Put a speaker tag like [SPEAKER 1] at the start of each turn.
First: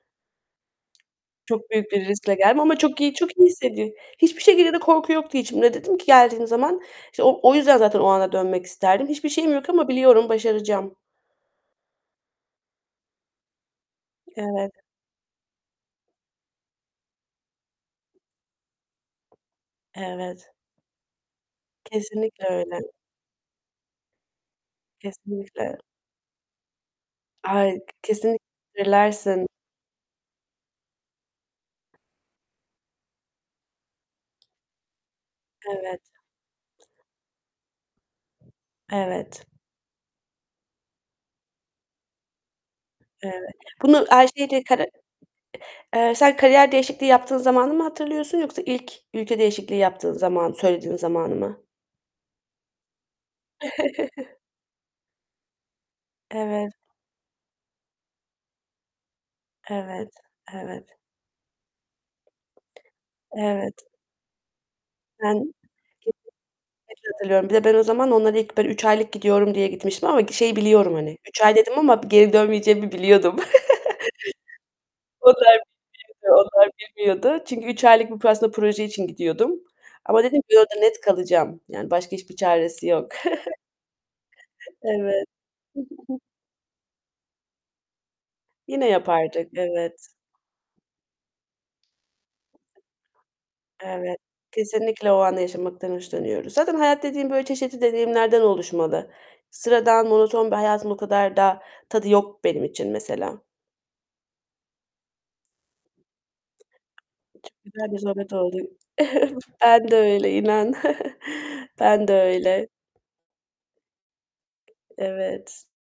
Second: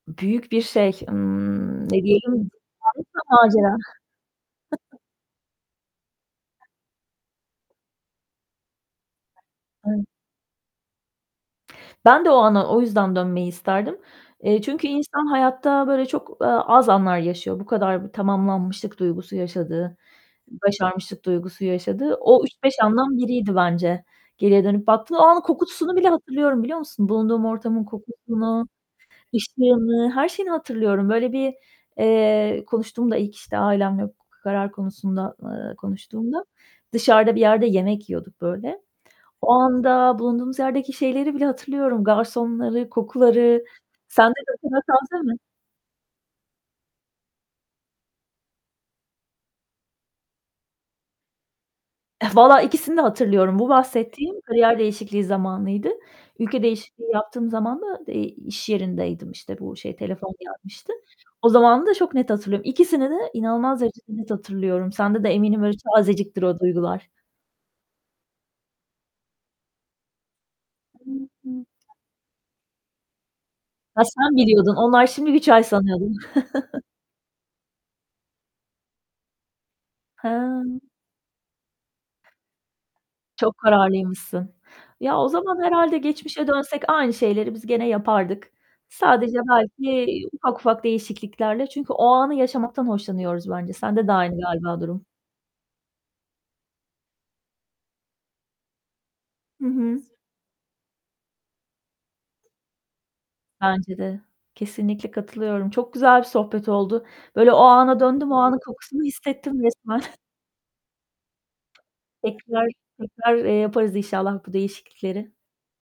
[SPEAKER 1] Büyük bir şey.
[SPEAKER 2] Çok
[SPEAKER 1] Imm,
[SPEAKER 2] büyük
[SPEAKER 1] ne
[SPEAKER 2] bir riskle
[SPEAKER 1] diyelim?
[SPEAKER 2] geldim ama çok iyi
[SPEAKER 1] [unintelligible]
[SPEAKER 2] çok iyi
[SPEAKER 1] Macera.
[SPEAKER 2] hissediyor Hiçbir şekilde de korku yoktu içimde. Dedim ki geldiğim zaman İşte, o o yüzden zaten o ana dönmek isterdim. Hiçbir şeyim yok ama
[SPEAKER 1] Evet.
[SPEAKER 2] biliyorum, başaracağım.
[SPEAKER 1] Ben de o ana o yüzden dönmeyi isterdim. Eee,
[SPEAKER 2] Evet.
[SPEAKER 1] çünkü insan hayatta böyle çok, eee, az anlar yaşıyor. Bu kadar b tamamlanmışlık duygusu yaşadığı,
[SPEAKER 2] Evet.
[SPEAKER 1] başarmışlık duygusu yaşadığı o
[SPEAKER 2] Kesinlikle
[SPEAKER 1] 3-5
[SPEAKER 2] öyle.
[SPEAKER 1] andan biriydi bence geriye dönüp baktığım. O anın
[SPEAKER 2] Kesinlikle.
[SPEAKER 1] kokusunu bile hatırlıyorum, biliyor musun? Bulunduğum
[SPEAKER 2] Ay,
[SPEAKER 1] ortamın
[SPEAKER 2] k kesin
[SPEAKER 1] kokusunu,
[SPEAKER 2] [unintelligible]
[SPEAKER 1] ışığını, her şeyini hatırlıyorum. Böyle bir, eee, konuştuğumda ilk, işte, ailemle bu k karar konusunda, eee,
[SPEAKER 2] Evet.
[SPEAKER 1] konuştuğumda, dışarıda bir yerde yemek yiyorduk böyle.
[SPEAKER 2] Evet.
[SPEAKER 1] O anda bulunduğumuz yerdeki şeyleri bile hatırlıyorum, garsonları,
[SPEAKER 2] Evet.
[SPEAKER 1] kokuları.
[SPEAKER 2] Bunu,
[SPEAKER 1] Sende de
[SPEAKER 2] [unintelligible]
[SPEAKER 1] [unintelligible] mi?
[SPEAKER 2] eee, sen kariyer değişikliği yaptığın zamanı mı hatırlıyorsun yoksa ilk ülke değişikliği yaptığın zaman söylediğin zamanı mı?
[SPEAKER 1] Valla ikisini de hatırlıyorum. Bu bahsettiğim kariyer değişikliği zamanıydı. Ülke
[SPEAKER 2] Evet.
[SPEAKER 1] değişikliği yaptığım zaman da, eee, iş yerindeydim, işte, bu şey,
[SPEAKER 2] Evet,
[SPEAKER 1] telefon gelmişti.
[SPEAKER 2] evet.
[SPEAKER 1] O zamanımı da çok net hatırlıyorum. İkisini de inanılmaz
[SPEAKER 2] Evet.
[SPEAKER 1] derecede net hatırlıyorum. Sende de
[SPEAKER 2] Ben,
[SPEAKER 1] eminim öyle tazeciktir o
[SPEAKER 2] [unintelligible] net
[SPEAKER 1] duygular.
[SPEAKER 2] hatırlıyorum, bir de ben o zaman onlara ilk böyle 3 aylık gidiyorum diye gitmiştim ama şeyi biliyorum, hani, 3 ay dedim
[SPEAKER 1] [unintelligible]
[SPEAKER 2] ama geri dönmeyeceğimi biliyordum.
[SPEAKER 1] Ha, sen biliyordun, onlar şimdi 3
[SPEAKER 2] Onlar
[SPEAKER 1] ay sanıyordur.
[SPEAKER 2] bilmiyordu onlar bilmiyordu. Çünkü 3 aylık bu p aslında, proje için gidiyordum ama
[SPEAKER 1] Hı.
[SPEAKER 2] dedim ki, orada net kalacağım, yani, başka hiçbir çaresi yok.
[SPEAKER 1] Çok kararlıymışsın. Ya, o
[SPEAKER 2] Evet.
[SPEAKER 1] zaman, herhâlde, geçmişe dönsek aynı şeyleri biz gene yapardık.
[SPEAKER 2] Yine
[SPEAKER 1] Sadece
[SPEAKER 2] yapardık,
[SPEAKER 1] belki
[SPEAKER 2] evet.
[SPEAKER 1] ufak ufak değişikliklerle çünkü o anı yaşamaktan hoşlanıyoruz bence. Sende de
[SPEAKER 2] Evet.
[SPEAKER 1] aynı, galiba, durum.
[SPEAKER 2] Kesinlikle o anı yaşamaktan hoşlanıyoruz. Zaten hayat dediğin böyle çeşitli deneyimlerden oluşmalı.
[SPEAKER 1] Hı hı.
[SPEAKER 2] Sıradan, monoton bir hayatın o kadar da tadı yok benim için mesela.
[SPEAKER 1] Bence de. Kesinlikle katılıyorum. Çok güzel bir sohbet
[SPEAKER 2] Çok
[SPEAKER 1] oldu. Böyle o
[SPEAKER 2] güzel bir
[SPEAKER 1] ana döndüm,
[SPEAKER 2] sohbet
[SPEAKER 1] o
[SPEAKER 2] oldu.
[SPEAKER 1] anın kokusunu hissettim
[SPEAKER 2] Ben de
[SPEAKER 1] resmen.
[SPEAKER 2] öyle inan. Ben de
[SPEAKER 1] Tekrar,
[SPEAKER 2] öyle.
[SPEAKER 1] tekrar, eee, yaparız inşallah bu değişiklikleri.
[SPEAKER 2] Evet.